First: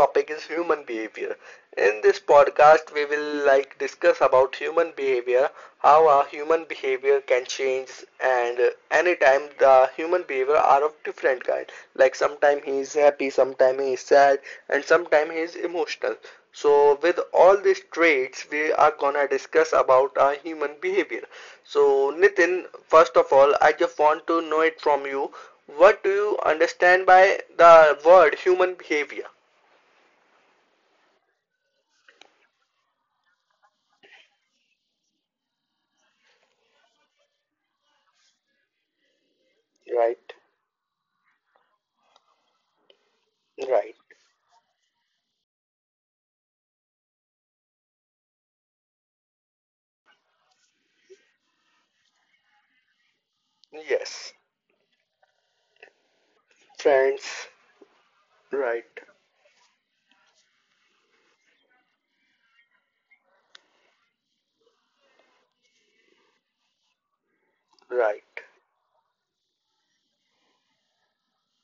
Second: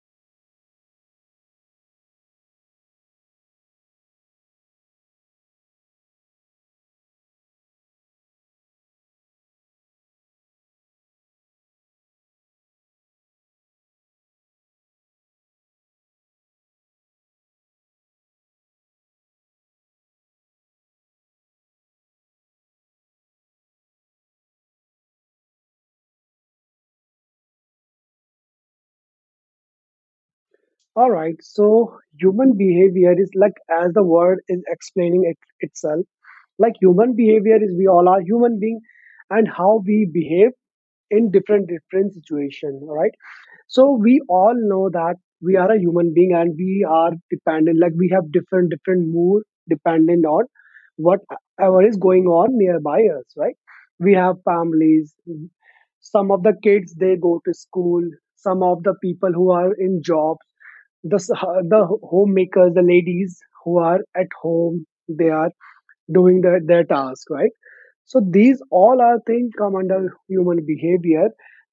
topic is human behavior. In this podcast, we will like discuss about human behavior, how our human behavior can change, and anytime the human behavior are of different kind. Like sometime he is happy, sometime he is sad, and sometime he is emotional. So, with all these traits, we are gonna discuss about our human behavior. So, Nitin, first of all, I just want to know it from you. What do you understand by the word human behavior? All right, so human behavior is like, as the word is explaining it, itself, like human behavior is we all are human being and how we Right, behave in different situation, all right. So right. we all know that we are a human being and we are dependent, like we have different mood dependent on whatever is going on nearby us, right? We have Yes. families, some of the kids they go to Friends. school, some of the Right. people who are in jobs, the homemakers, the ladies who are at home, they are doing their task, right? So Right. these all are things come under human behavior.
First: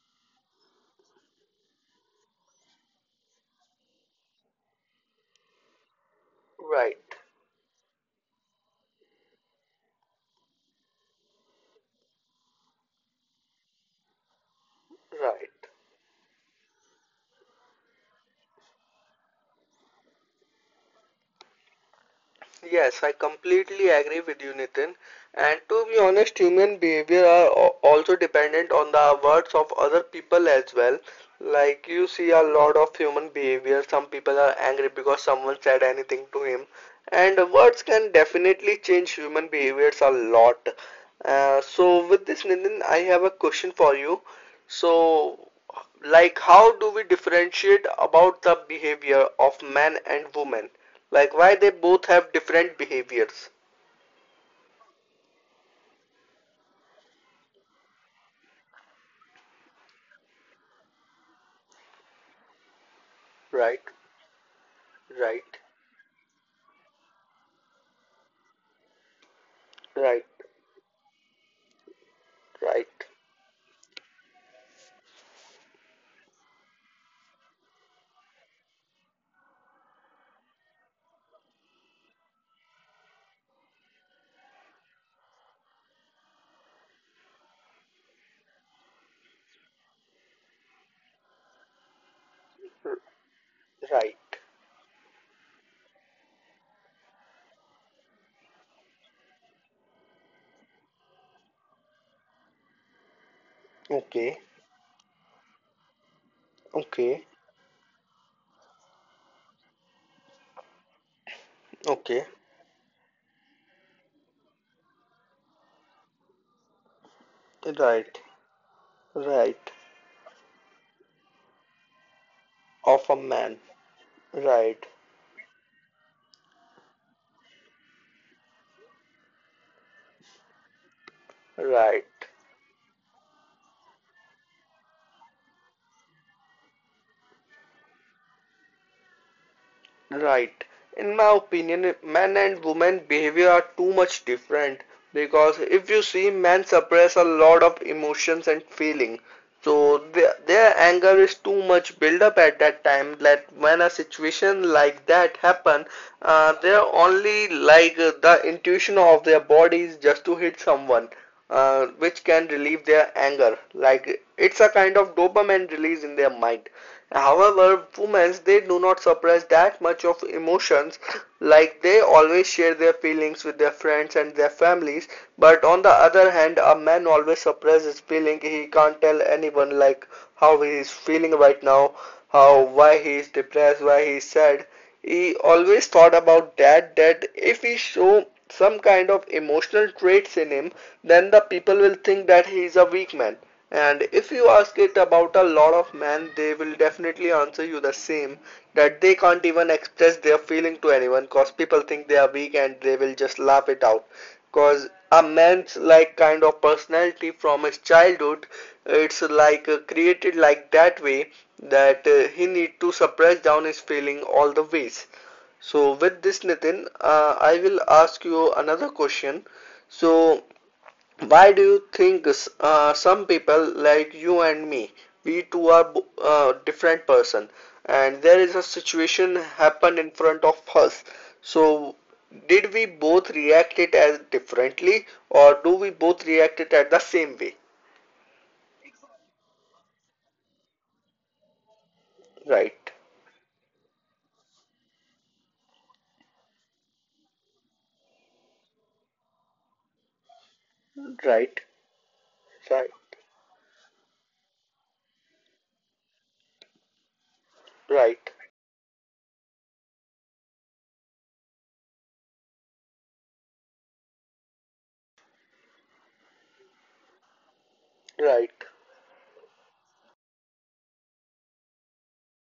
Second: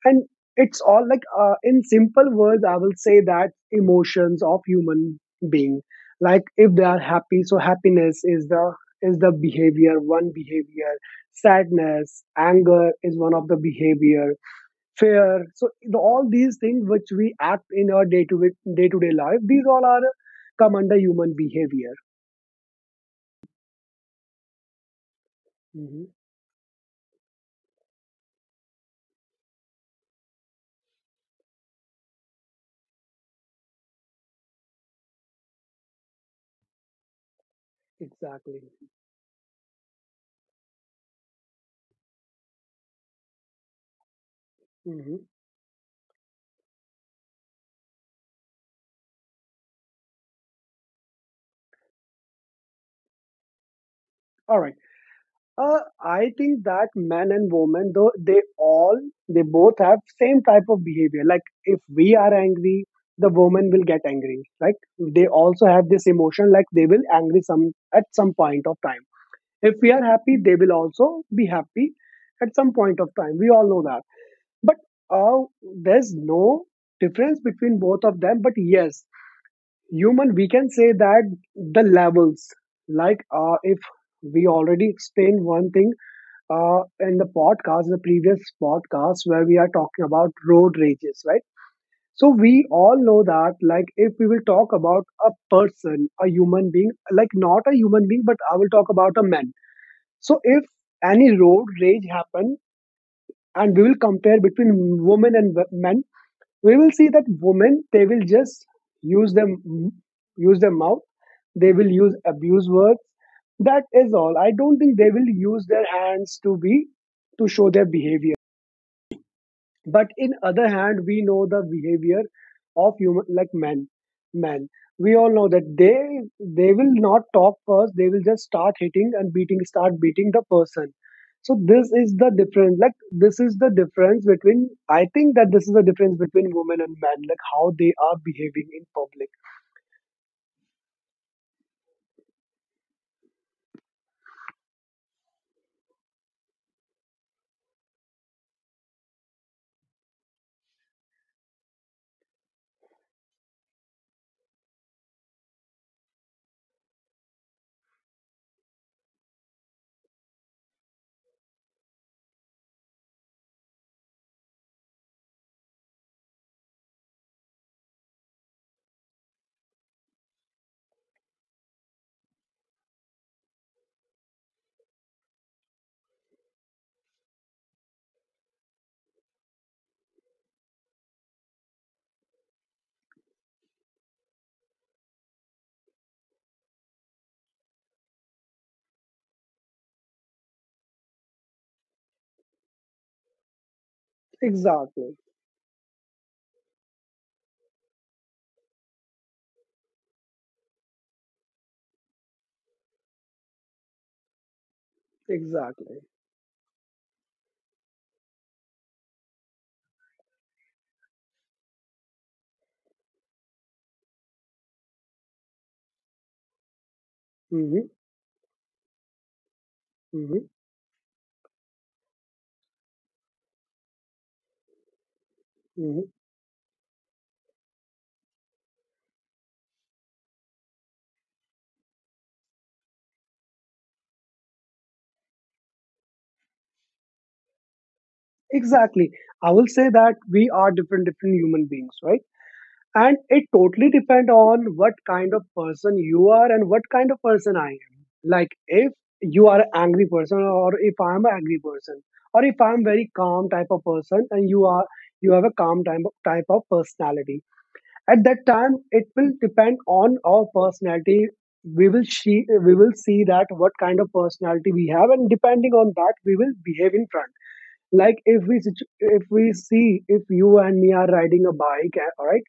And it's all like in simple words I will say that emotions of human being, like if they Right. are happy, so happiness is the behavior, one behavior. Sadness, anger is one of the behavior, fair. Right. So the, all these things which we act in our day to day to day life, these all are come under human behavior. Yes, I completely agree with you, Nitin. And to be Hmm. honest, human behavior are also dependent on the words of other people as well. Like you see a lot of human behavior. Some people are angry because someone said anything to him. And words can Exactly. definitely change human behaviors a lot. So with this, Nitin, I have a question for you. Hmm. So, like, how do we differentiate about the behavior of man and woman? Like why they both have different behaviors? All right. I think that men and women, though they both have same type of behavior. Like if we are angry, the woman Right, will get angry. Like they right, also have this emotion. Like they will angry some at some point of time. If we are right, happy, they will also be happy at some point right, of time. We all know that. But uh, there's no difference between both of them. But yes, human, we can say that the levels, like if we already explained one thing in the podcast, the previous podcast where we are talking about road rages, right? So we all know that, like, if right. we will talk about a person, a human being, like not a human being, but I will talk about a man. So if any road rage happen, and we will compare Okay, between women and men, we will see that okay, women they will just use them use their mouth, they will use okay. abuse words, that is all. I don't think they will use their hands to show their Right, behavior. right. But in other hand we know the behavior of Of a human, like man. men, Right, we all know that they will not talk first, they will just start hitting and beating the person. So this right. is the difference, like this is the difference between, I think that this is the difference between women and men, like how they are behaving in public. Right. In my opinion, men and women behavior are too much different because if you see, men suppress a lot of emotions and feeling. So their anger is too much build up at that time that when a situation like that happen, they're only like the intuition of their bodies just to hit someone, which can relieve their anger. Like it's a kind of dopamine release in their mind. However, women they do not suppress that much of emotions, like they always share their feelings with their friends and their families, but on the other hand a man always suppresses feeling. He can't tell anyone like how he is feeling right now, how, why he is depressed, why he is sad. He always thought about that, that if he show some kind of emotional traits in him, then the people will think that he is a weak man. And if you ask it Exactly. about a lot of men, they will definitely answer you the same, that they can't even express their feeling to anyone because people think they are weak and they will just laugh it out. Because a man's Exactly. like kind of personality from his childhood, it's like created like that way, that he need to suppress down his feeling all the ways. So with this, Nitin, I will Hmm. ask you another question. So Hmm. why do you think some people like you and me, we two are Hmm. Different person, and there is a situation happened in front of us. So, did we both react it as differently, or do we both react it at the same way? Exactly. I will say that we are different human beings, right? Right, And it totally depend on what kind of person you are and what kind of person I am. Like if you are an angry person, or if I am an angry right, person, or if I am right, very calm type of person, and you are, you have a calm type of personality, at right, that time it will depend on our personality. We will see that what kind of personality we have, and depending on that we will behave in front. like if right. we situ- if we see, if you and me are riding a bike, all right,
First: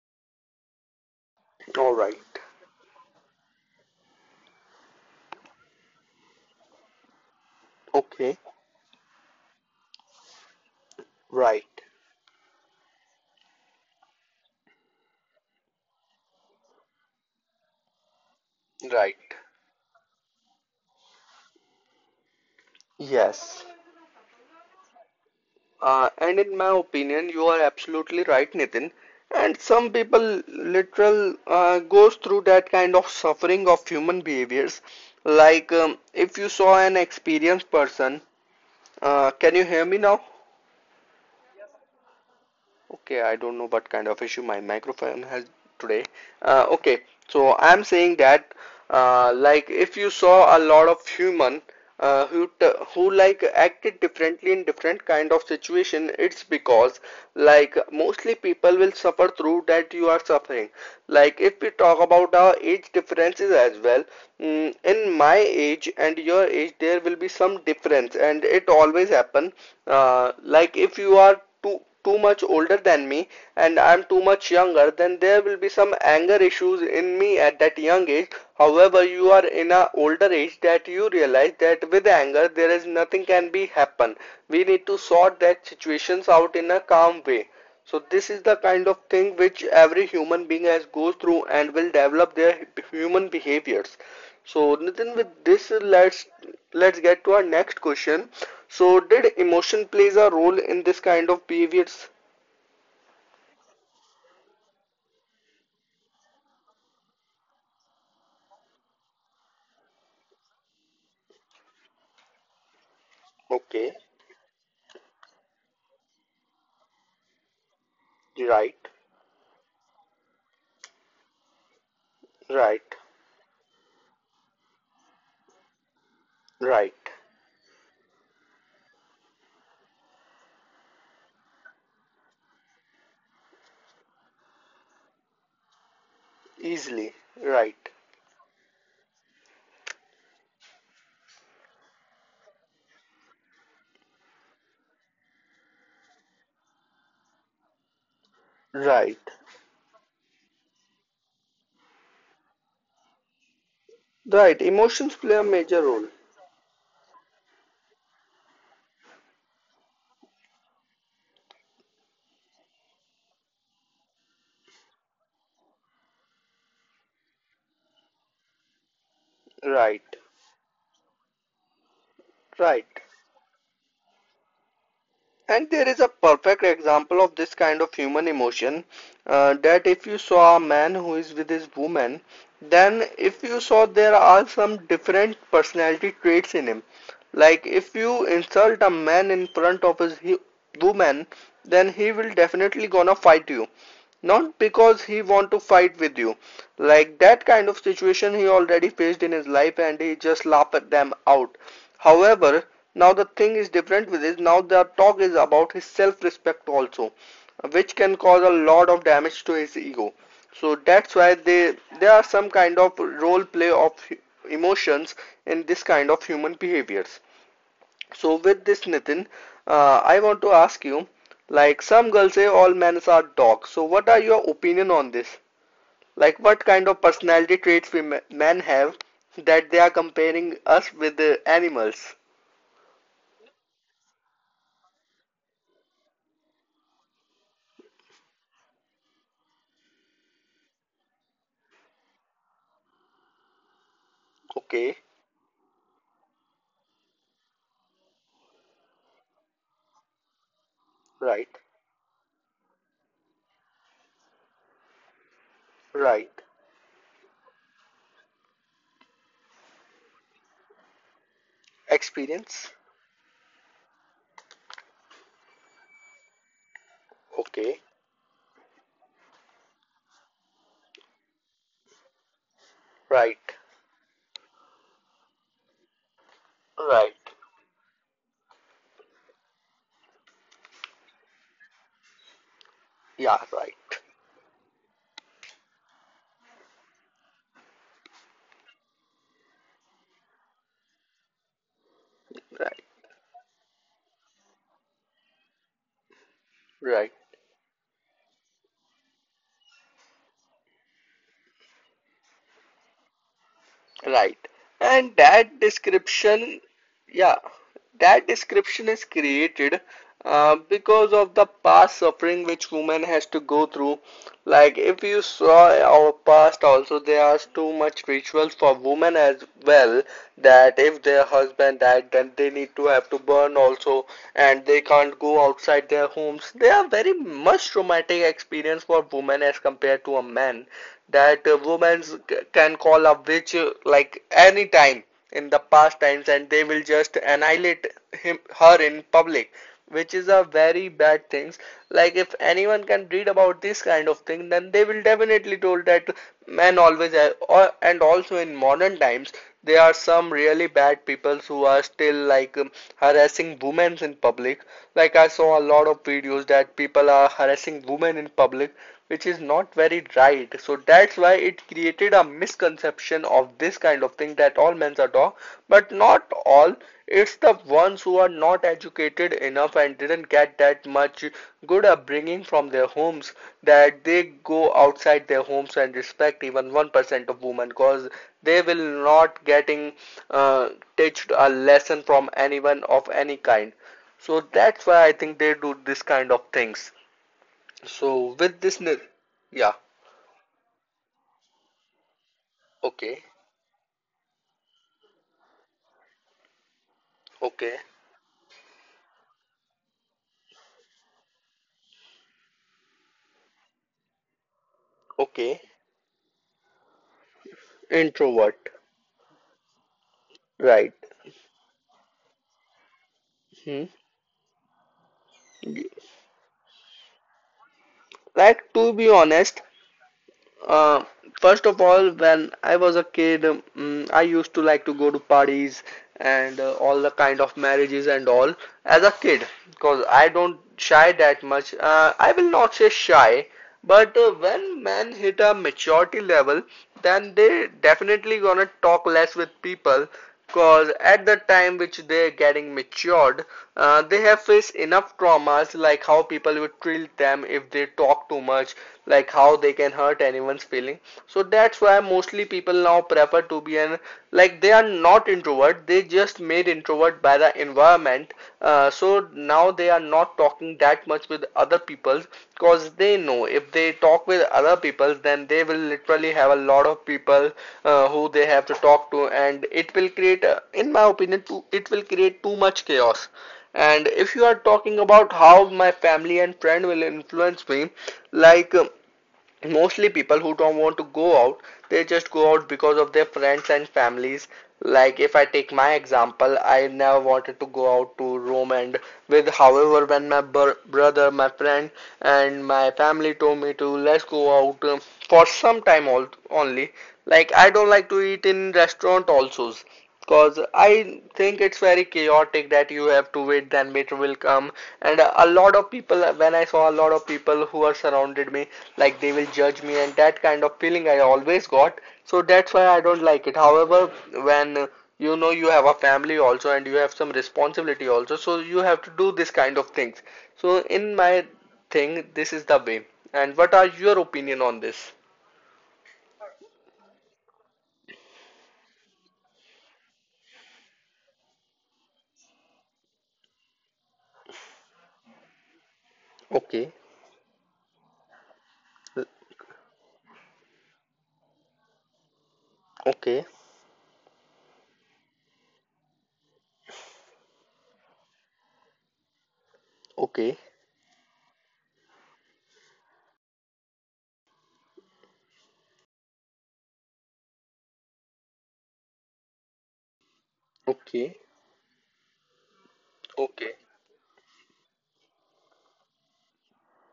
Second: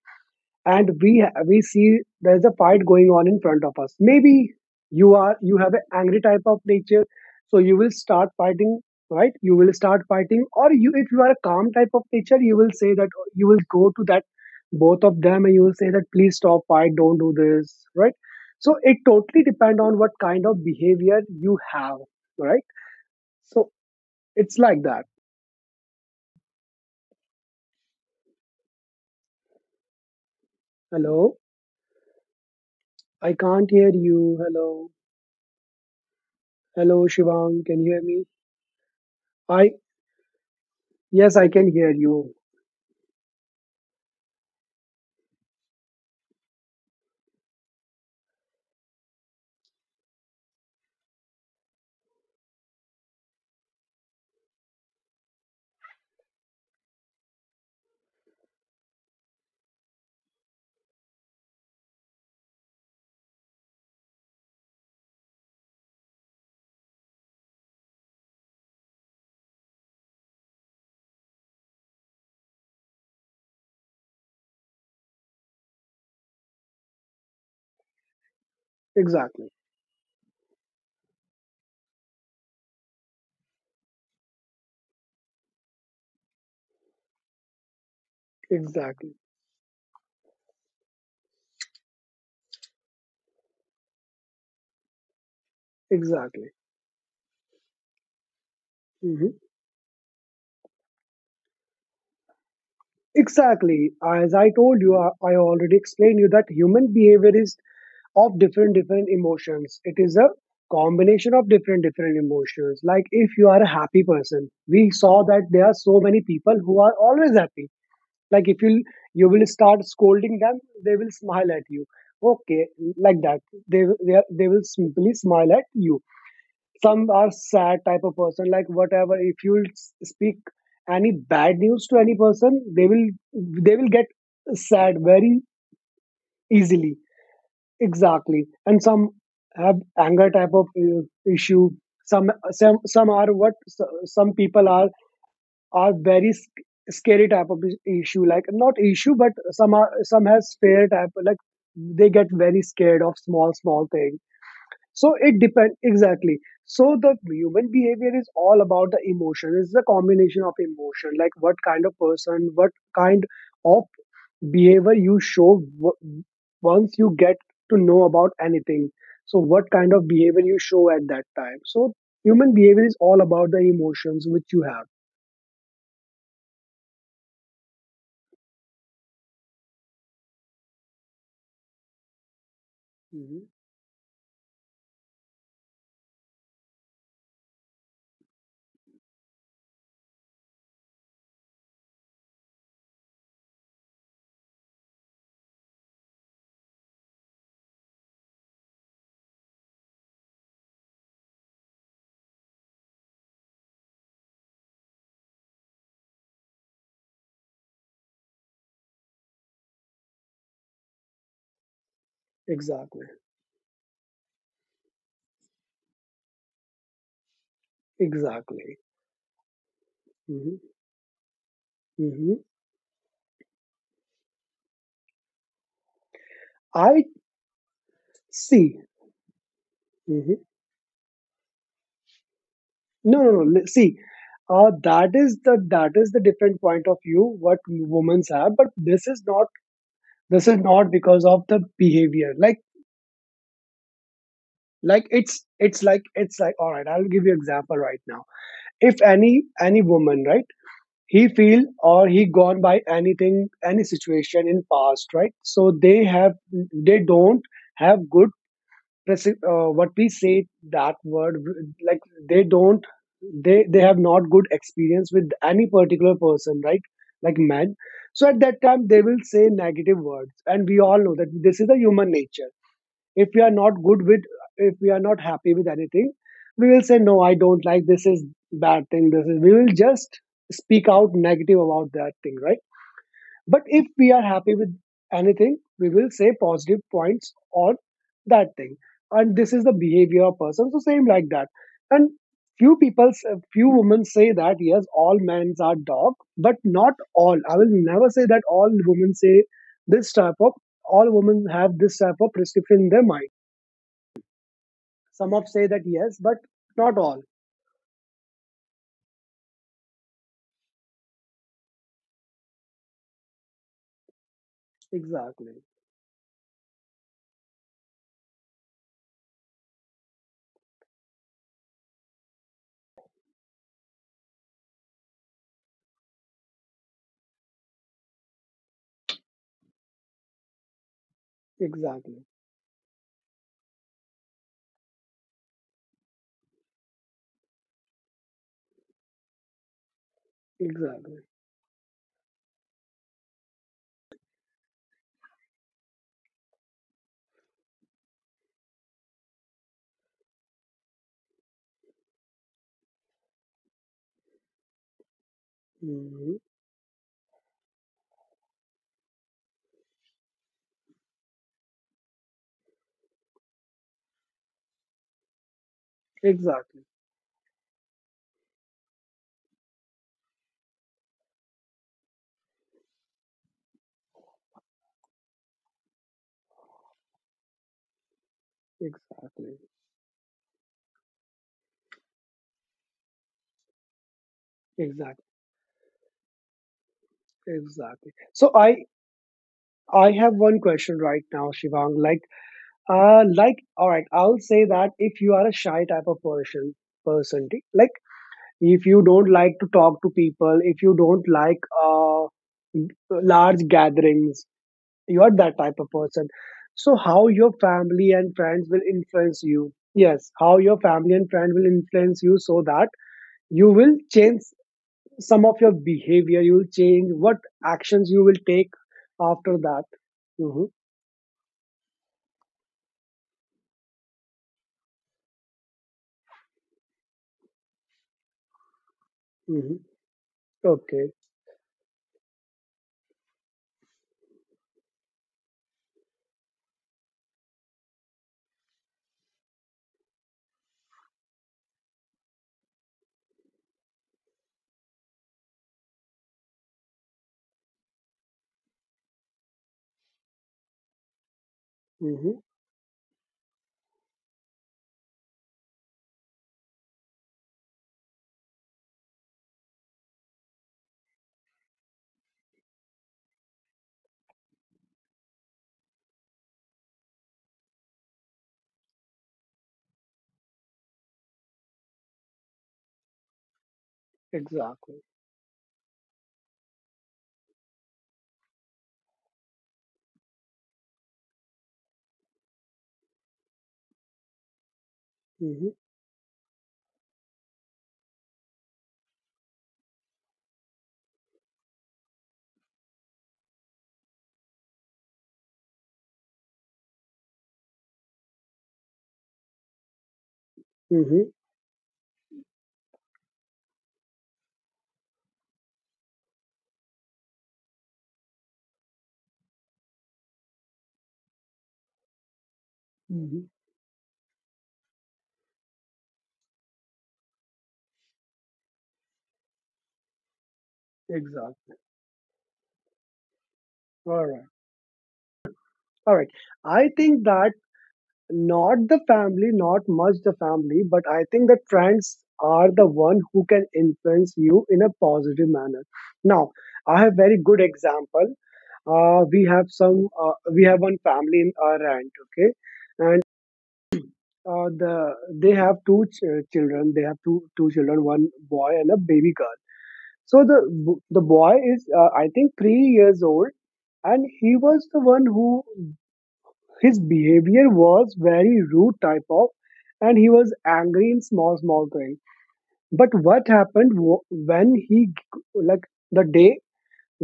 and we All see right. there's a fight going on in front of us, maybe you have an angry type of nature, so you will start Okay. fighting, right? You will start fighting. Or you, if you are a Right, calm type of nature, you will say that, you will go to that both of them and you will say that please stop fight, don't do this, right? So it right. totally depend on what kind of behavior you have, right? Yes. So it's like that. And in my opinion, you are absolutely right, Nitin. And some people literal Hello. Goes through that kind of I can't suffering of hear human you. behaviors. Hello. Like if you saw an Hello, Shivang, experienced can you hear me? person, can you I hear me now? Yes, I can hear you. Okay, I don't know what kind of issue my microphone has today. Okay, so I'm saying that like if you saw a lot of human uh, who who like acted differently in different kind of situation, it's because like mostly people will suffer through that you are suffering. Like if we talk about our age differences as well, in my age and your age there will be some difference and it always happen. Like if you are too much older than me, and I'm too much younger, then there will be some anger issues in me at that young age. However, you are Exactly. in an older age that you realize that with anger there is nothing can be happen. We need to sort that situations out in a calm way. So this is the kind of Exactly. thing which every human being has goes through and will develop their human behaviors. So Nitin, with this, let's Exactly. let's get to our next question. So did Mhm. emotion plays a role in this kind of behaviors? Exactly. As I told you, I already explained you that human behavior is of different emotions. It is a combination of different emotions. Like if you are a Okay, happy person, we saw that there are so many people who are always happy. Like if right, you will start scolding them, they will smile at you. Okay, right, like that. They will simply smile at you. right. Some are sad type of person. Like whatever, if you'll speak any bad news to any person, they will get sad very easily. Easily, right, Exactly. And some have anger type of issue. Some some people are very scary type of issue, like not issue, right. but some are, some has fear type. Like they get very scared of small things. Right, So emotions play it a depends, major role. exactly. So the human behavior is all about the emotion. It's the combination of emotion, like what kind of person, what kind of behavior you show once you get to know about anything. So what kind Right, of behavior you show at that time. So human behavior right. is all about the emotions which you have. And there is a perfect example of this kind of human emotion, that if you saw a man who is with his woman, then Mhm. if you saw there are some different personality traits in him. Like if you insult a man in front of his woman, then he will definitely gonna fight you. Not because he want to fight with you, like that kind of situation he already faced in his life and he just laugh them out. However, now the thing is different with this. Now the talk is about his self-respect also, which can cause a lot of damage to his ego. So that's why they there are some kind of Exactly. role play of emotions in this kind of human behaviors. So with Exactly. this, Nitin, I want to Hmm. ask you, like some Hmm. girls say all men are dogs. So what are your opinion on this? Like what kind I of personality traits we men see. have that they are Mm-hmm. comparing us with the animals? No, no, no. See, that is the different point of view what women have, but this is not because of the behavior. Okay, Like it's like all right. I'll give you example right now. If any woman, right, he right, feel or he gone by anything, any situation in past, right, so they have, right. they don't have good what we say, that word, like they Experience? don't they have not good experience with any particular person, right, like men. Okay, So at that time they will say negative words, and we all know that this is the human nature. If we are right, not good with, if we are not happy with anything, we will say no right. I don't like, this is bad thing, this is, we will just speak out negative about that thing, right? Yeah, But right, if we are happy with anything, we will say positive points on that thing. And this is the behavior of person. So same like that. And few right, people, few women say that yes, all men are dog, but not right. all. I will never say that all women say this type of, all women have this type of prescription in their mind. Right. And Some of say that that yes, but description, not all. yeah, that description is created because of the past suffering which woman has to go through. Like if you Exactly. saw our past also, there are too much rituals for women as well, that if their husband died, then they need to have to burn also, and they can't go outside their homes. They are very much traumatic experience for women as compared to a man, that women Exactly. can call a witch like any time in the past times and they will just annihilate him her in public, which is a very Exactly. bad things. Like if anyone can read about this kind of thing, then they will definitely told that men always and also in modern times there are some really bad people who are still like harassing women in public. Like I saw a lot of Mhm. videos that people are harassing women in public, which is not very right. So that's why it created a misconception of this kind of thing, that all men are dog, but not Exactly. all. It's the ones who are not educated enough and didn't get that much good upbringing from their homes, that they go outside their homes and respect even 1% of women, because they will not Exactly. getting uh, teached a lesson from anyone of any kind. So that's why I Exactly. think they do this kind of things. Exactly. So So with I this, yeah, I have one question right now, Shivang. Like okay, all right, I'll say that if you are a shy type of person, okay, like if you don't like to talk to people, if you don't like large gatherings, you are that okay. type of person. So how your family and friends Introvert, will influence you. Yes, how your right? family and friend will influence you, so that you Hmm. will change some of your behavior, you will change what actions you will take Like to be after honest, that. Mhm, Uh, first of all, when I was a kid, I used to like to go to parties and all the kind of marriages and all as a kid mhm. because I don't Okay. shy that much. I will not say shy, but when men hit a maturity level, then they definitely gonna talk less with people, because at the time which they're getting matured, they have faced enough traumas like how people would treat them if they talk too much, like how they can hurt anyone's feeling. So that's why Mm-hmm. mostly people now prefer to be an like they are not introvert, they just made introvert by the environment. So now they are not talking that much with other people, because they know if they talk with other people then they will literally have a lot of people who they have to talk to, and it will create, in my opinion too, it will create too much chaos. And if you are Exactly. talking about how my family and friend will influence me, like mostly people who don't want to go out, they just go out because of their friends and families. Like if I Mm-hmm. take my example, I never wanted to go out to Rome and with. However, when my brother, my friend, and my family told me to let's go out, for some time only, like I don't like to eat in restaurant also. Cause I Mm-hmm. think it's very chaotic that you have to wait, then meter will come. And a lot of people, when I saw a lot of people who are surrounded me, like they will judge me, and that kind of feeling I always got. So that's why I don't Mm-hmm. like it. However, when you know you have a family also and you have some responsibility also, so you have to do this kind of things. So in my Exactly. thing, this is the way. And what are All your right. opinion on this? All right. I think that not the family, not much the family, but I think that friends are the one who can influence you in a positive manner. Now, I Okay, have very good example. We have some. We have one family in our rent. Okay, and okay, uh, the they have children. They have two children, one boy and a baby girl. So okay, the boy is I think 3 years old, and he was the one who, his behavior was very rude type of, and he was angry in okay, small things. But what okay, happened when like the day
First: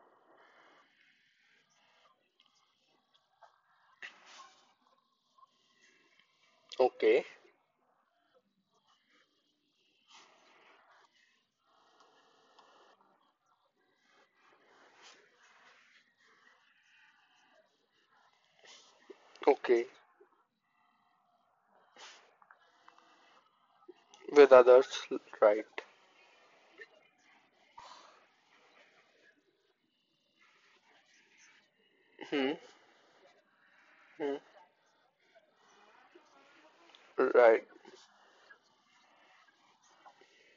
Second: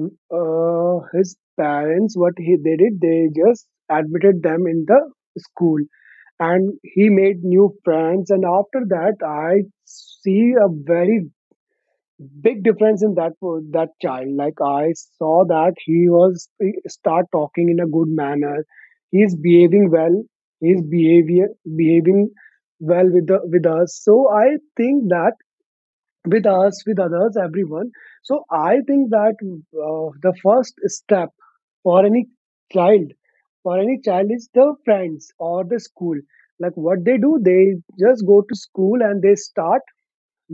his parents, what he they did, they just admitted them in the school, and he okay. made new friends, and after that I see a very big difference in that, for that child. Like I saw that he was, he start talking in a good manner, he's Okay, behaving well, he's behavior behaving well with the with us. So with I others, think that right. with us, with others, everyone. So I think that the first step for any Hmm. child, for any child Hmm. is the friends or the school. Like what they do, Right, they just go to school and they start,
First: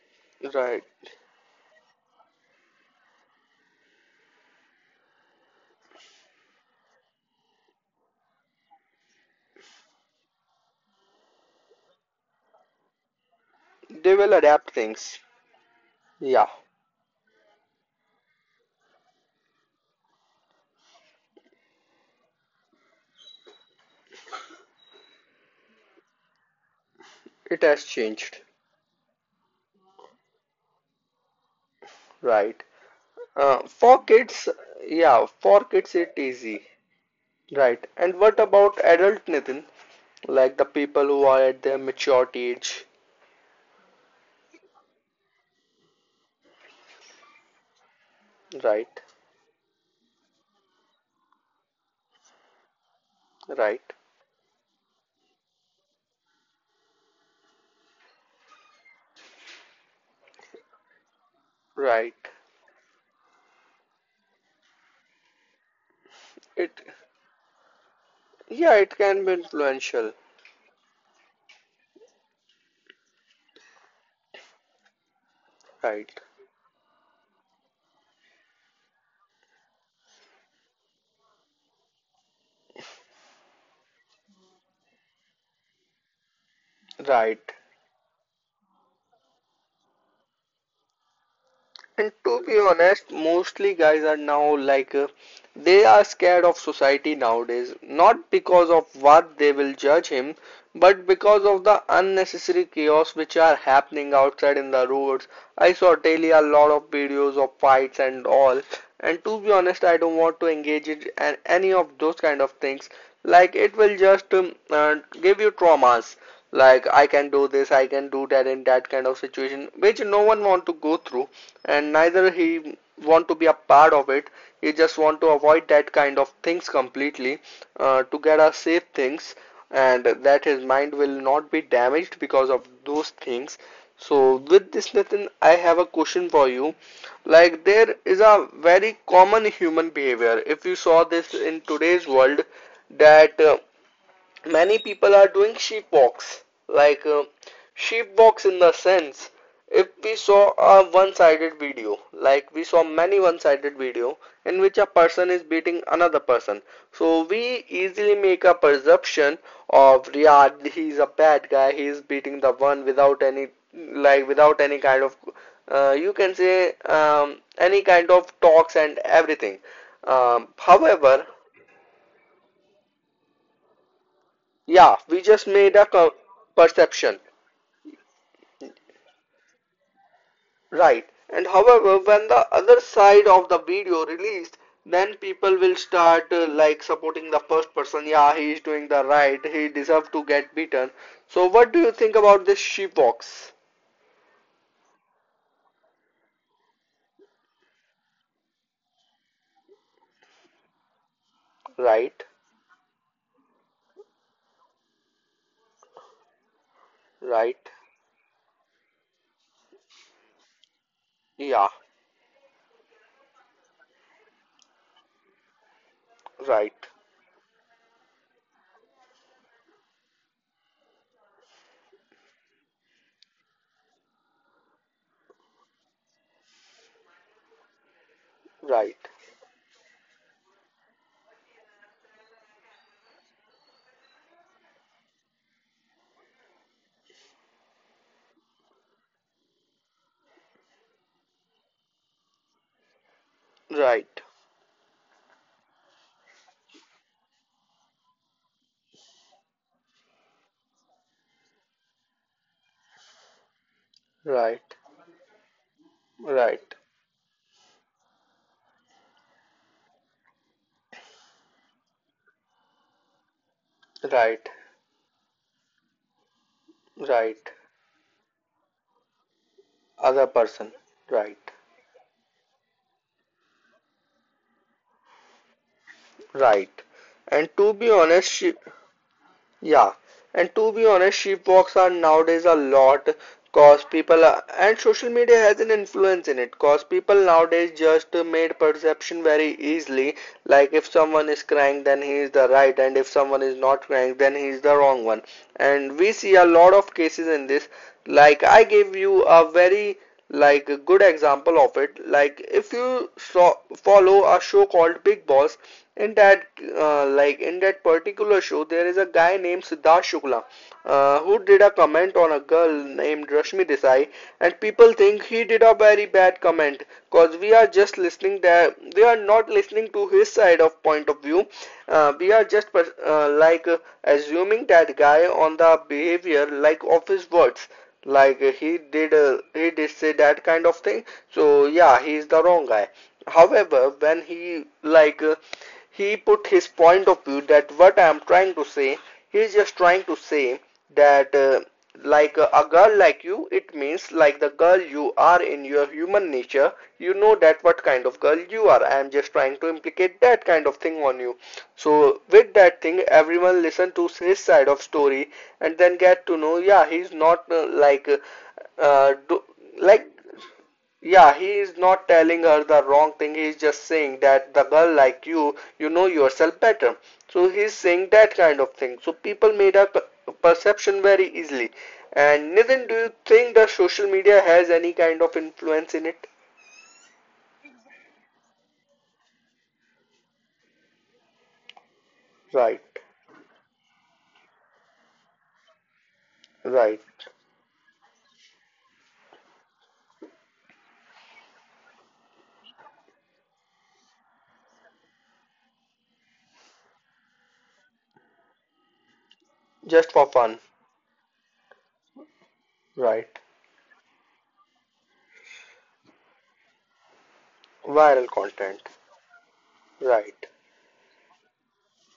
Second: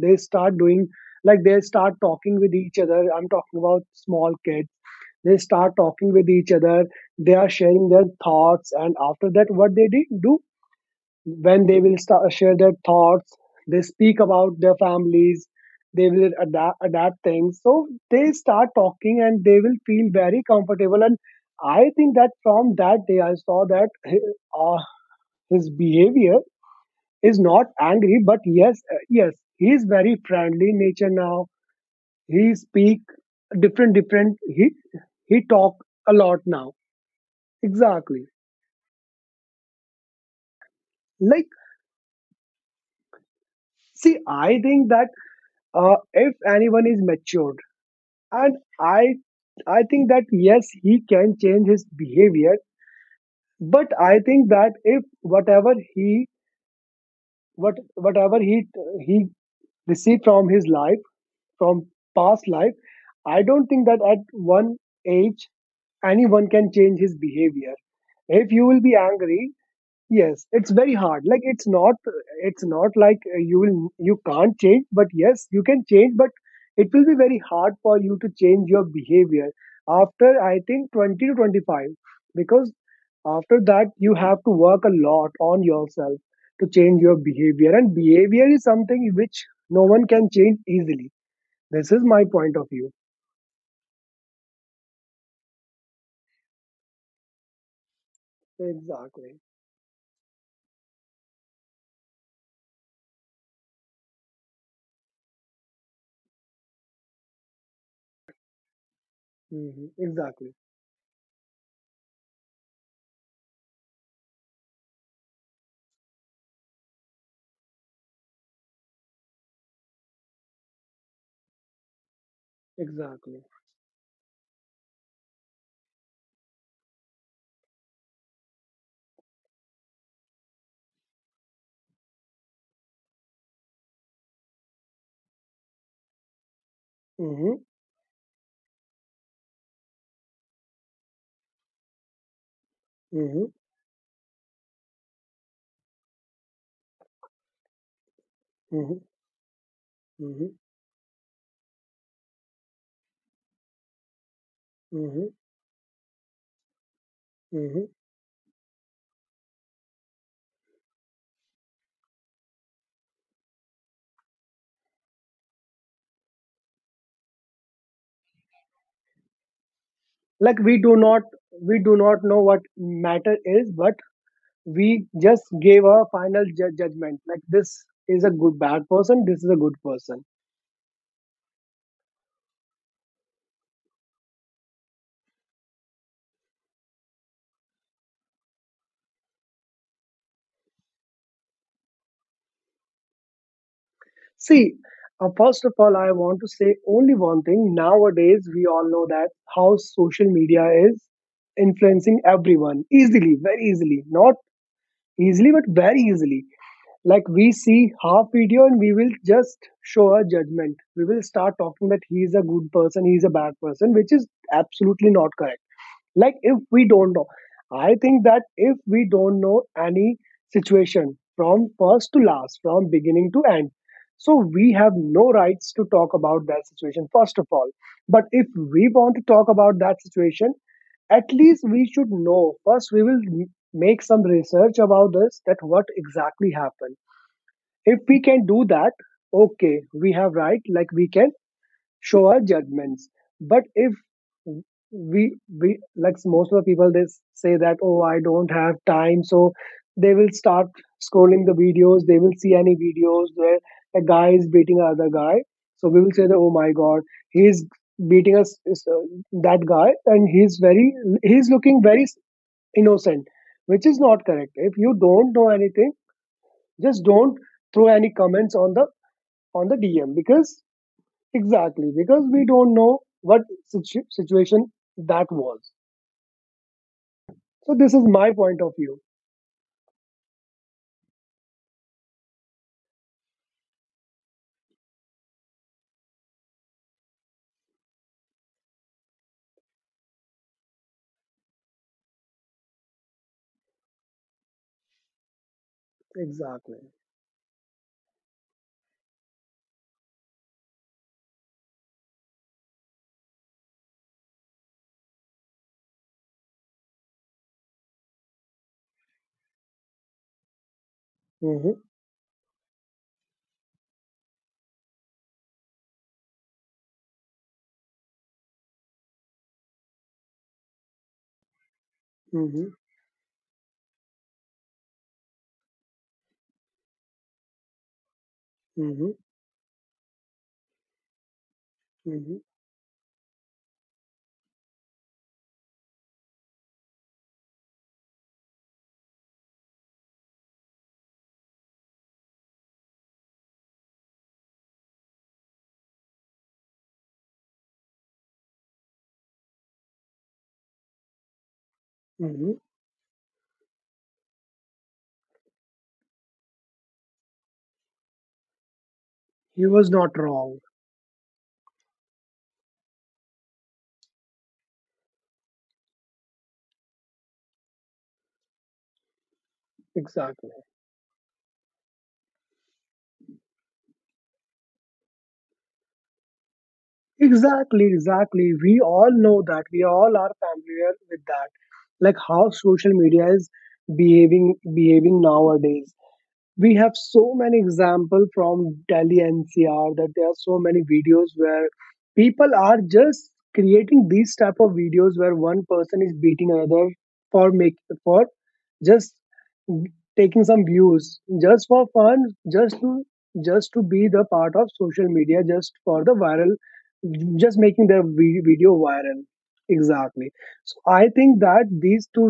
they start right. doing, like they start talking with each other. I'm talking about small kids. They start talking with each other. They are sharing their thoughts, and after that, what they did do when they will start share their thoughts, they They speak will about adapt their things. families. They will Yeah, adapt things. So they start talking, and they will feel very comfortable. And I think that from that day, I saw that uh, his behavior is it not has angry, changed. but yes, yes, he is very friendly in nature now. He Right. speak different For different, kids, he yeah, for talk kids a it lot easy. now. Right. And Exactly. what about adult Nitin? Like the people who are Like, at their maturity age. see, I think that if anyone is matured and i Right, I think that yes, he can change his behavior. But right, I think that if whatever he what whatever he he received from his life, from right. past life, I don't think that at one age anyone can It, change his behavior if you yeah, will it be can be angry. influential. Yes, it's very hard. Like it's not like you can't change, but yes, you can Right, change, but it will be very hard for you to change your behavior after I think 20 to 25, because after that you have to work a lot on yourself to change your right. behavior, and behavior is something which no one can change easily. This is And my to point be of view. honest, mostly guys are now like they are scared of society nowadays, not because of Exactly. what they will judge him, but because of the unnecessary chaos which are happening outside in the roads. I saw daily a lot of videos of fights and all, and to be Hmm. honest, I don't want to Exactly. engage in any of those kind of things. Like it will just give you traumas, like I can do this, I can do that in that kind of situation, which no one want to go through, and neither he want to Exactly. be a part of it. He just want to avoid that kind of things completely, to get us safe things, and that his mind will not be damaged because of those things. So with this, Nathan, I have a question for you. Mm-hmm. Like there is a very common human behavior. If you saw this in today's world, that Mm-hmm. Many people are doing sheep walks, like sheep walks in the Mm-hmm. sense, if we saw a one-sided video, like we saw many one-sided video in which a Mm-hmm. person is beating another person, so we Mm-hmm. easily make a perception of Riyad. He's a bad guy. He is beating the one without any, like without any kind of, you can say, any kind of talks and everything. Like, we do not However, know what matter is, but we yeah, we just just made gave a a final judgment perception. like this is a good bad person, this is a good person. Right. And however, when the other side of the video released, then people will start like supporting the first person. Yeah, he is doing the right. He deserves to get beaten. So, what do you think about this she box? See, first of all, I want to say only one thing. Nowadays we all know that how social media is influencing Right. everyone easily, very easily. Not easily, but very easily. Like, we Right. see half video and we will just show a judgment. We will start Yeah. talking that he is a good person, he is a bad person, which is absolutely not correct. Like, if Right. we don't know, I think that if we don't know any situation from first to last, from beginning to end, so we have no rights to talk about that situation, first of all. But if we Right. want to talk about that situation, at least we should know first. We will make some research about this, that what exactly happened. If we can do that, okay, we have right, like we can show our judgments. But if Right. we we, like most of the people, they say that oh, I don't have time, so they will start scrolling the videos. They will see any videos where a guy is Right. beating another guy, so we will say that oh my Right. god, he is beating that guy, and he's very he's looking very innocent, which is not correct. Right. If you don't know anything, just don't Right. throw any comments on the DM, Other because person. Right. exactly, because we don't know what situation that was. Right. And So to this be is my honest, she. point of view. Yeah, and to be honest, sheep walks are nowadays a lot, cause people are, and social media has an influence in it, cause people nowadays just made perception very easily. Like if someone is crying, then he is the right, and if someone is not crying, then he is the wrong one. And we see a Exactly. lot of cases in this. Like I gave you a very, like a good example of it, like if you saw, follow a show called Big Boss. In that, like in that particular show, there is a guy named Siddharth Shukla, who did Mm-hmm, a comment on a girl named Rashmi Desai, and people think he did a very bad comment, because we are just listening there, we are not listening to his side of point of view. We are mm-hmm, just, like, assuming that guy on the behavior, like of his words, like mm-hmm, he did say that kind of thing. So yeah, he is mm-hmm, the wrong guy. However, when he, like he put his point of view that what I am trying to say, he is just trying to say that, like, a girl like you, it means like the girl you are in your human nature, you know that what kind of girl you are, I am just trying to implicate that kind of thing on you. So mm-hmm. with that thing, everyone listen to his side of story, and then get to know, yeah, he's not uh, do, He was like, not wrong. yeah, he is not telling her the wrong thing. He is just saying that the girl like you know yourself better. So he is saying that kind of thing. So people made a Exactly. perception very easily. And Nitin, do you think the social media has any kind of influence in it? Exactly. Exactly. We all know that. We all are familiar with that. Like how Right, social media is behaving nowadays. We have right. so many example from Delhi NCR, that there are so many videos where people are just creating these type of videos where one person is beating another for make for just Just for taking some fun. views, just for fun, just to Right. just to be the part of social media, just for the viral, just making their Viral video content. viral. Exactly. Right. So I think that these two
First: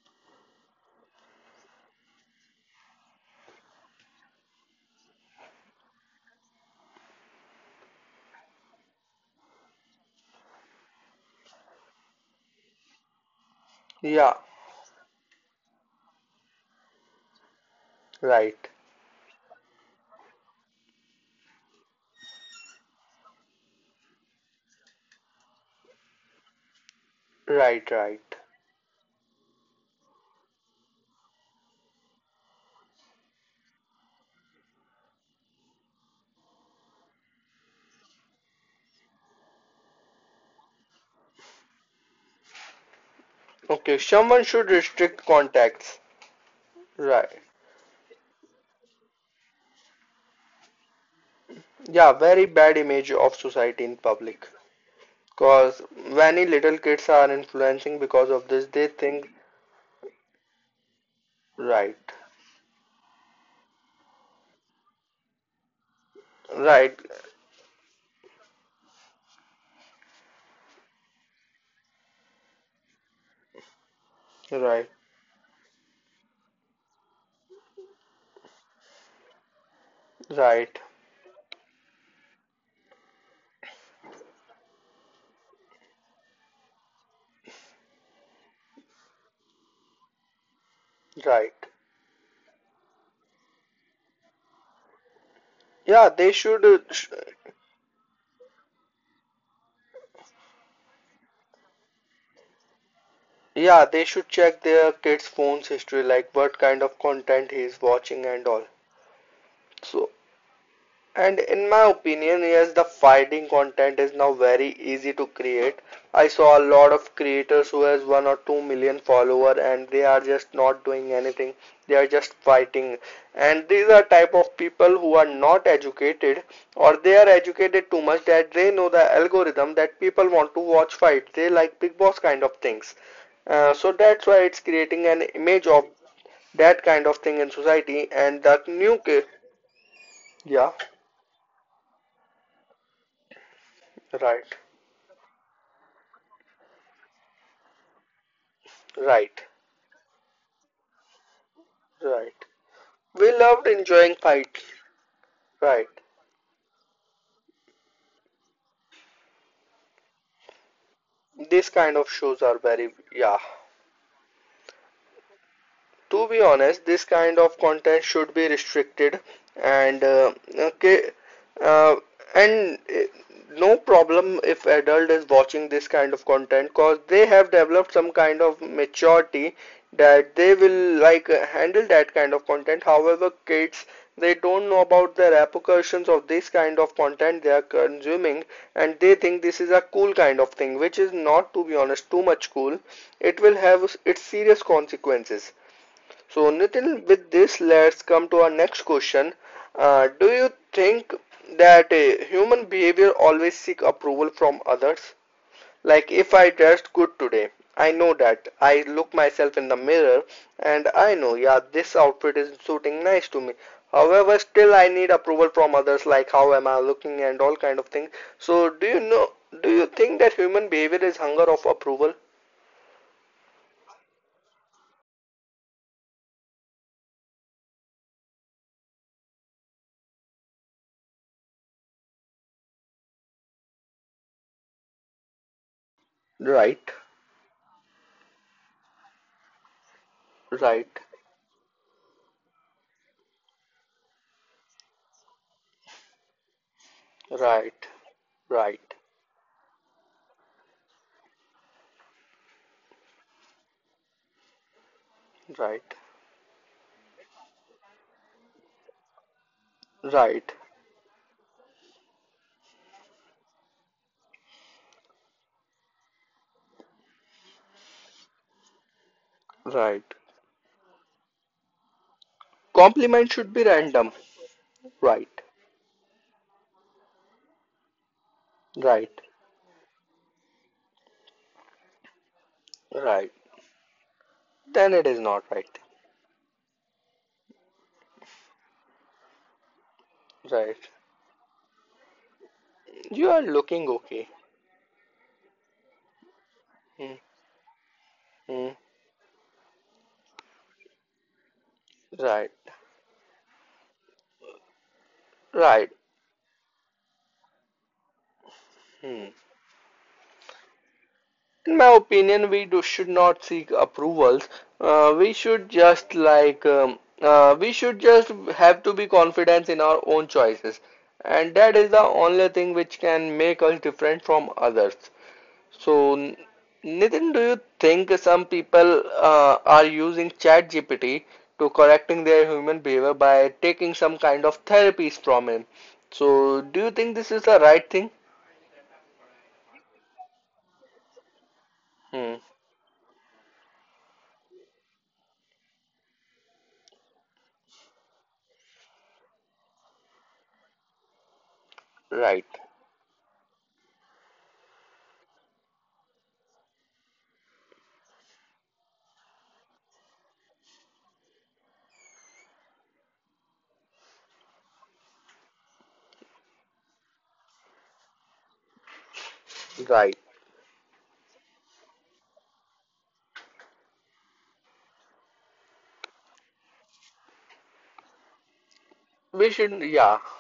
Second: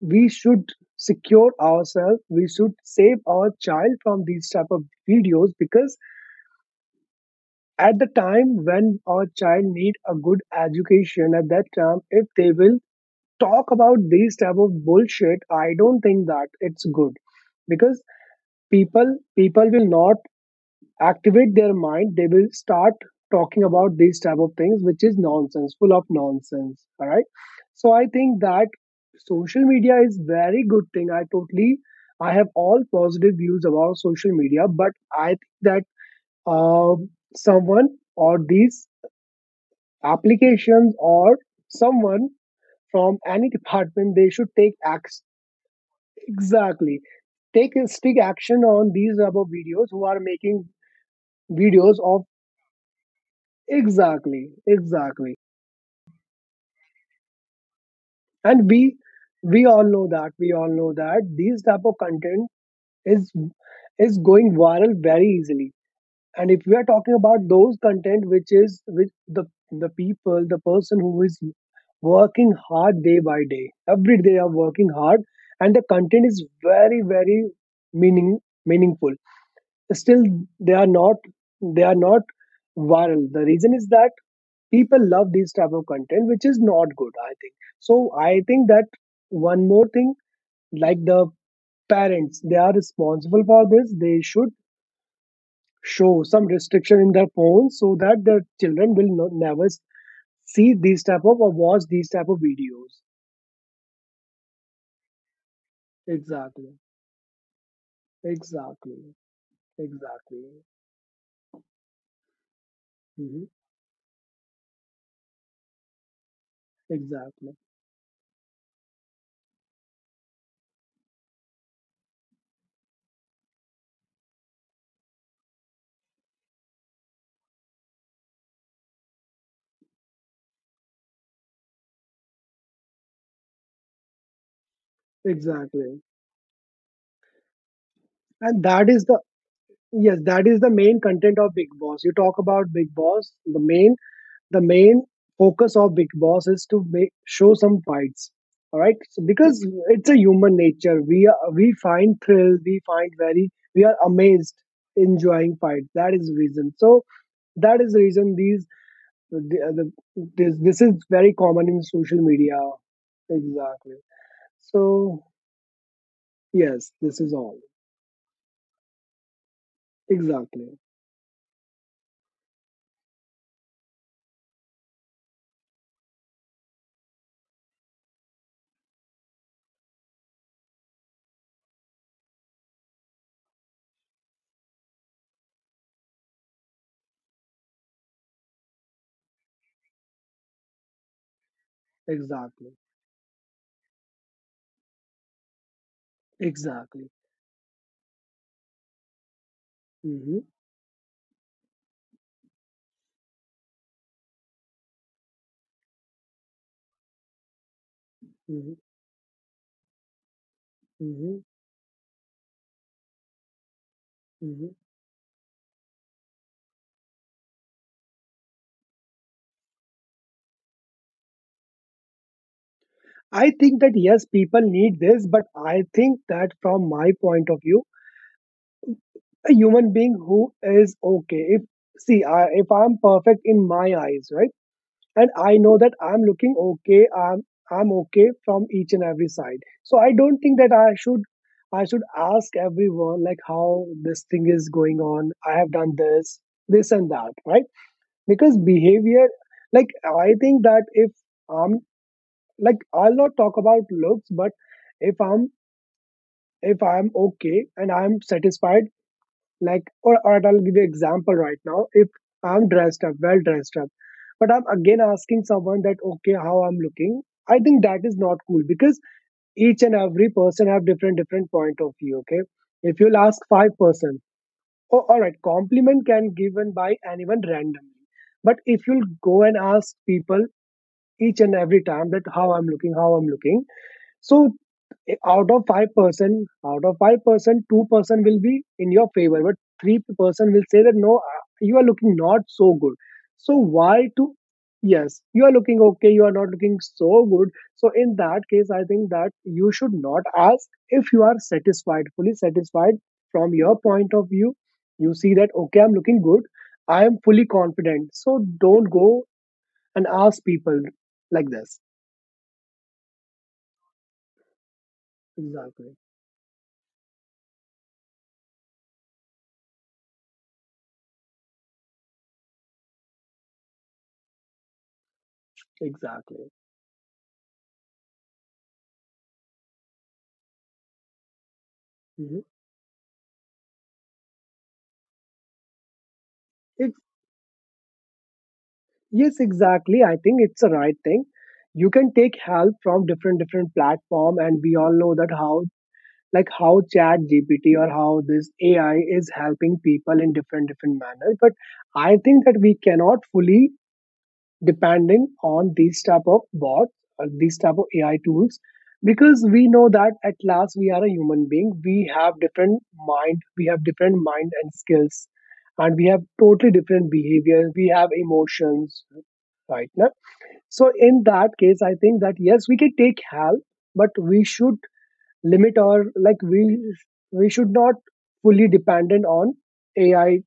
we should secure ourselves. We should save our child from these type of videos, because at the time when our child need a good education, at that time if they will talk about Yeah. these type of bullshit, I don't think that it's good, because Right. People will not activate their mind. They will start talking about these type of things, which is nonsense, full of nonsense. All right. Right, So I right. think that social media is very good thing. I totally, I have all positive views about social media, but I think that um, someone or these applications or someone from any Okay, department, they someone should should take acts. restrict contacts. Exactly. Right. Take a strict action on these type of videos who are making videos Yeah, of. very bad image of society in public. Exactly. Exactly. Cause many little kids are influencing because of this. And They think. we all know that, these type of Right, content is going viral very easily. And if we are right, talking about those content which is with the people, the person who is working hard day by day, every day they are right, working hard, and the content is very very meaning meaningful, still they right, are not they are not viral. The reason is that people love these type of content, which is not good, I think. So I think that one more thing, like the right. parents, they are responsible for this. They should Yeah, show they some should. Restriction Sh in their phones so that the children will not, never see these type of or watch these type of videos. Yeah, they should check their kids' phones history, like what Exactly. kind of content he is watching and all. Exactly. So. Exactly. And in my opinion, yes, the Mhm. fighting content is now very easy to create. I saw a lot of Exactly. creators who has 1 or 2 million follower, and they are just not doing anything. They are just fighting. And these are type of people who are not educated, or they are educated too much that they know the algorithm that people want to watch fight. They like Big Boss kind of things. So that's why it's creating an image of Exactly. that kind of thing in society and And that that new is the. kid. Yes, that is the Yeah, main content of Big Boss. You talk about Big Boss. Right. The main focus of Big Boss is to make show some fights. All right, so Right, because it's a human nature, we are, we find right. thrill, we find We very loved we are enjoying amazed fights. enjoying fights. Right. That is the reason. So that is the reason the, the, this is very common These in kind of social shows media. are very, yeah. Exactly. So To be honest, yes, this this is kind all. of content should be restricted and Exactly. okay, uh, and no problem if adult is watching this kind of content, because they have developed some kind of maturity that they will, like handle that kind of content. However, kids, they don't know about the repercussions of this kind of content they are consuming, and they think this is a cool kind of thing, which is not, to be honest, too much Exactly. cool. It will have its serious consequences. So, Nitin, Exactly. with this, let's come to our next question. Do Hmm. you think that human behavior always seek approval from others? Like, if I dressed good today, I know that. I look myself in the mirror and I know, Mhm, yeah, this outfit is suiting nice to me. However, mhm. still I need approval from others, like how am I looking and all kind of things. So, do you know? Do you think that human behavior is hunger of approval? I think that yes, people need this, but I think that from my point of view, a human being who is okay. If, see, I, if I'm perfect in my eyes, right, and I know that I'm looking Right, okay, I'm okay from each and every side. So I don't think that right, I should ask everyone like how this thing is going on. I have done this, this and that, right? right, Because right, behavior, like I think that if I'm like I'll not talk about looks, but if I'm right. if I'm okay and I'm satisfied, like, or Right, I'll give you example right now. If I'm dressed up, well dressed up, but I'm again asking someone that okay, how I'm looking, I think that is not cool because each and right. every person have different different point of view. Okay, if you'll Compliment ask should be five random. person, oh all right, Right, compliment can given by anyone randomly, but if you'll right, go and ask people each and every time that how I'm looking, how I'm right. looking, so Then it i- is out not of right. five person, out of five person, two-person will be in your favor, but three-person will say Right. that no, you are looking not so good. You are So looking why okay. to? Yes, you are looking okay. You are not looking Hmm, so good. So in that case, hmm. I think that you should not ask. If you are satisfied, fully Right, satisfied from your point of view. You see that okay, I'm right. looking good. I am fully confident. So don't go Hmm. and ask people like this. In my opinion, we do should not seek approvals. We should Exactly. just like we should just have to be confident in our own choices, and that is the only thing which can make us different from others. So, Exactly. Nitin, do you think some people are using ChatGPT to correcting Mhm. their human behavior by taking some kind of therapies from him? So, do you think this is the right thing? Yes, exactly. I think it's the right thing. You can take Hmm. help from different different platform, and we all know that how, like how Chat GPT or how this AI is helping people in different different manners. But I think Right. that we cannot fully depending on these type of bots or these type of AI tools, because we know that at last we are a human being. We have different mind, and skills, and we have totally different behaviors. We have emotions, right? Now, Right. so in that case, I think that yes, we can take help, but we should limit our, like we should not fully dependent on We should, yeah. AI.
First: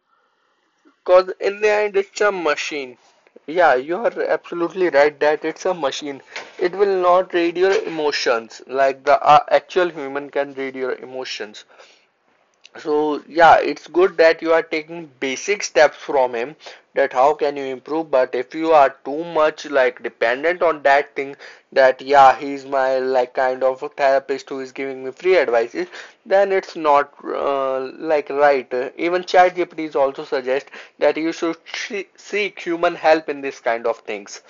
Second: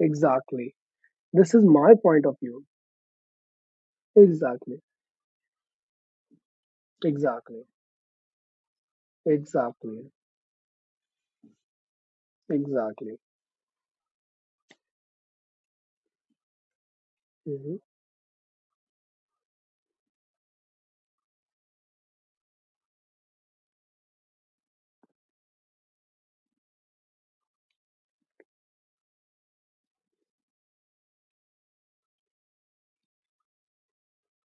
Exactly. Because This in is the my end, it's point a of view. machine. Yeah, you are Exactly. absolutely right that it's a machine. It will not read Exactly. your emotions like the actual Exactly. human can read your emotions. Exactly. So yeah, it's good that you are taking basic steps from him, that how can you Hmm. improve, but if you are too much like dependent on that thing, that yeah, he's my like kind of a therapist who is giving me free advices, then it's not, like, right. Even ChatGPT is also suggest that you should seek human help in this kind of things.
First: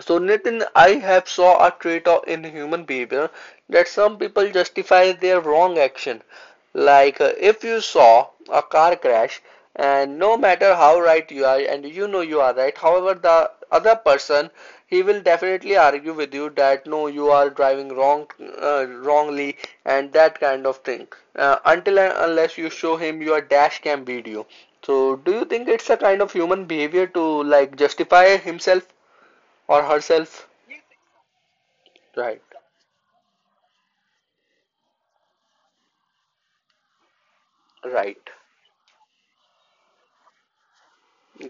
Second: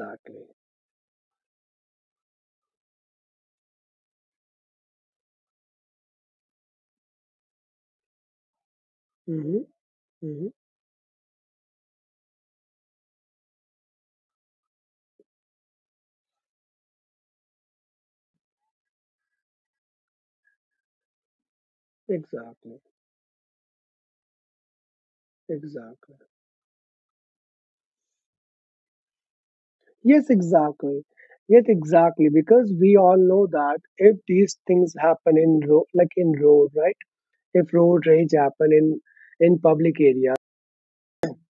So, Nitin, I have saw a trait in human behavior that some people justify their wrong action. Like if you saw a car crash, Hmm. and no Hmm. matter how right you are, and you know you are right, however, the other person, he will definitely argue with you that no, you are driving wrong, wrongly, and that kind of thing. Until and unless you Exactly. show him your dash cam video. So, do you think it's a Exactly. kind of human behavior to like justify himself? Or Yes, herself. exactly. Yes, exactly. Right, Because we all know that if these things happen in road, like in road, right? If road right, rage happen in public area,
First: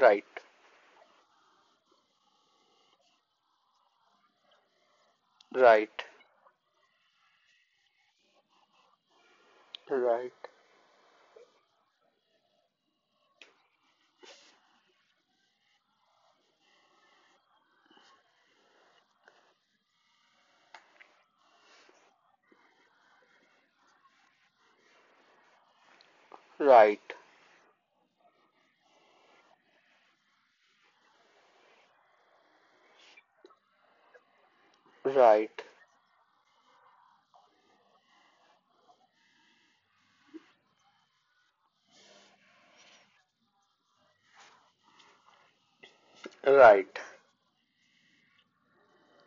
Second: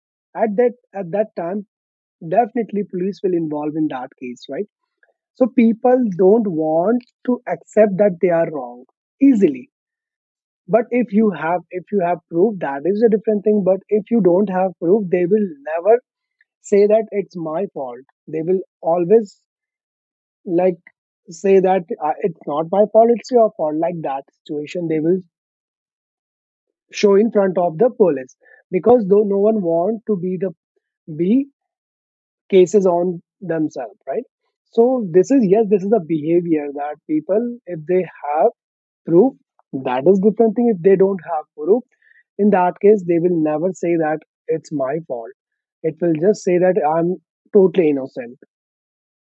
right, at that time, definitely police will involve in that case, right? So right, people don't want to accept that they are wrong easily, right, but if you have, if you have proof, that is a different thing, but if you don't have proof, they will never say that it's my fault. They will always, like, say that it's not my fault, it's your fault, like that situation they will right, show in front of the police, because though no one want to be the be cases on themselves, right? So this is, right, yes, this is the behavior, that people, if they have proof, that is different thing, if they don't have proof, in that case they will never say that it's my fault. It will just say that right. I'm totally innocent.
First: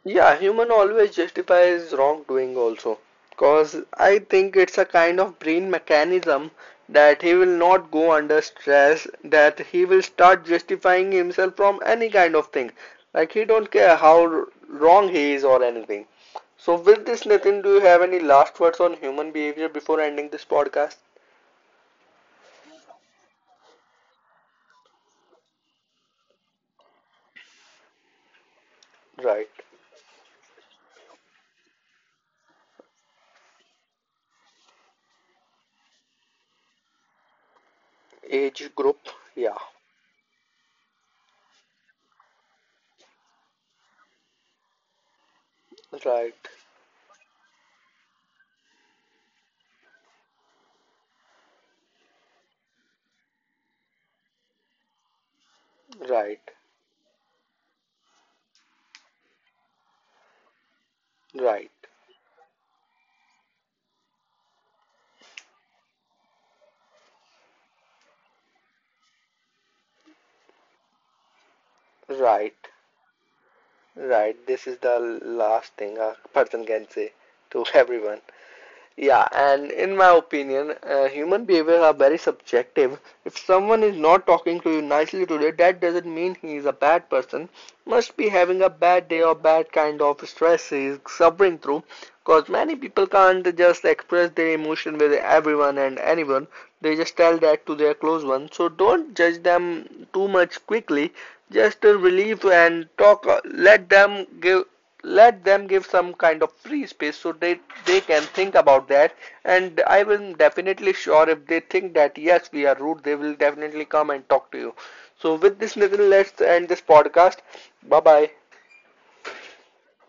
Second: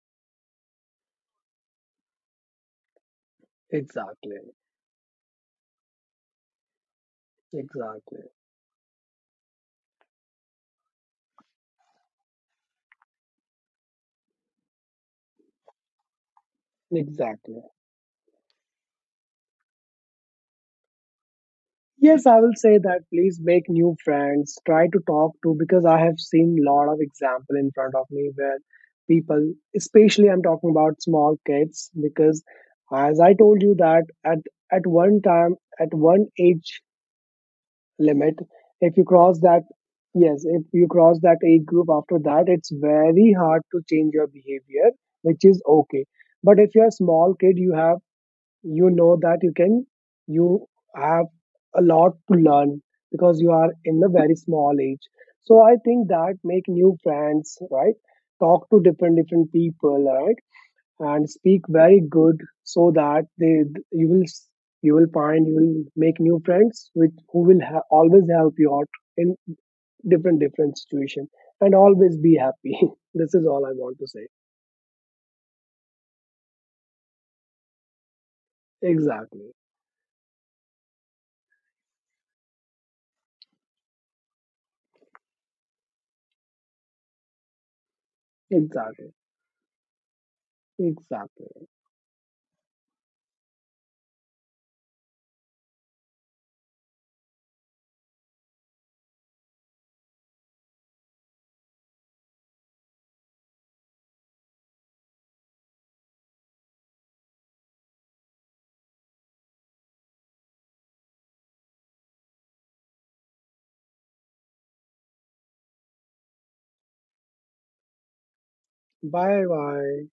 Yeah, human always justifies wrongdoing also. Cause I Exactly. think it's a kind of brain mechanism that he will not go Exactly. under stress, that he will start justifying himself from any kind of thing. Like he don't care how wrong he is or anything. So with this, Exactly. Nitin, do you have any last words on human behavior before ending this podcast? Yes, I will say that please make new friends, try to talk to, because I have seen lot of example in front of me where people, Right. especially I'm talking about small kids, because as I told you that at at one time, at one age limit, Age if group, you cross yeah. that yes, if you cross that age group, after that it's very hard to change your behavior, which is okay. Right, But if you're a small kid, you have, you know that you can, you have a lot to learn, because you are in a very small age. So I think that right, make new friends, right, talk to different different people, right, and speak right, very good, so that they, you will you will find, you will make new friends which who will always help you out in different different situation, and always be right, happy. This is all I want to say. right. This is the last thing a person can say to everyone. Yeah, Exactly. and in my opinion, human behavior are very subjective. If someone is not talking to you nicely today, that doesn't mean he is a bad person. Must be having a bad Exactly. day or bad kind of stress he is suffering Exactly. through. Because many people can't just express their emotion with everyone and anyone. They just tell that to their close ones. So don't judge them too much quickly. Just relieve and talk. Let them give, let them give some kind of free space, so they can think about that, and I will definitely sure, if they think that yes, we are rude, they will definitely come and talk to you. So with this, Nitin, let's end this podcast. Bye bye. Bye bye.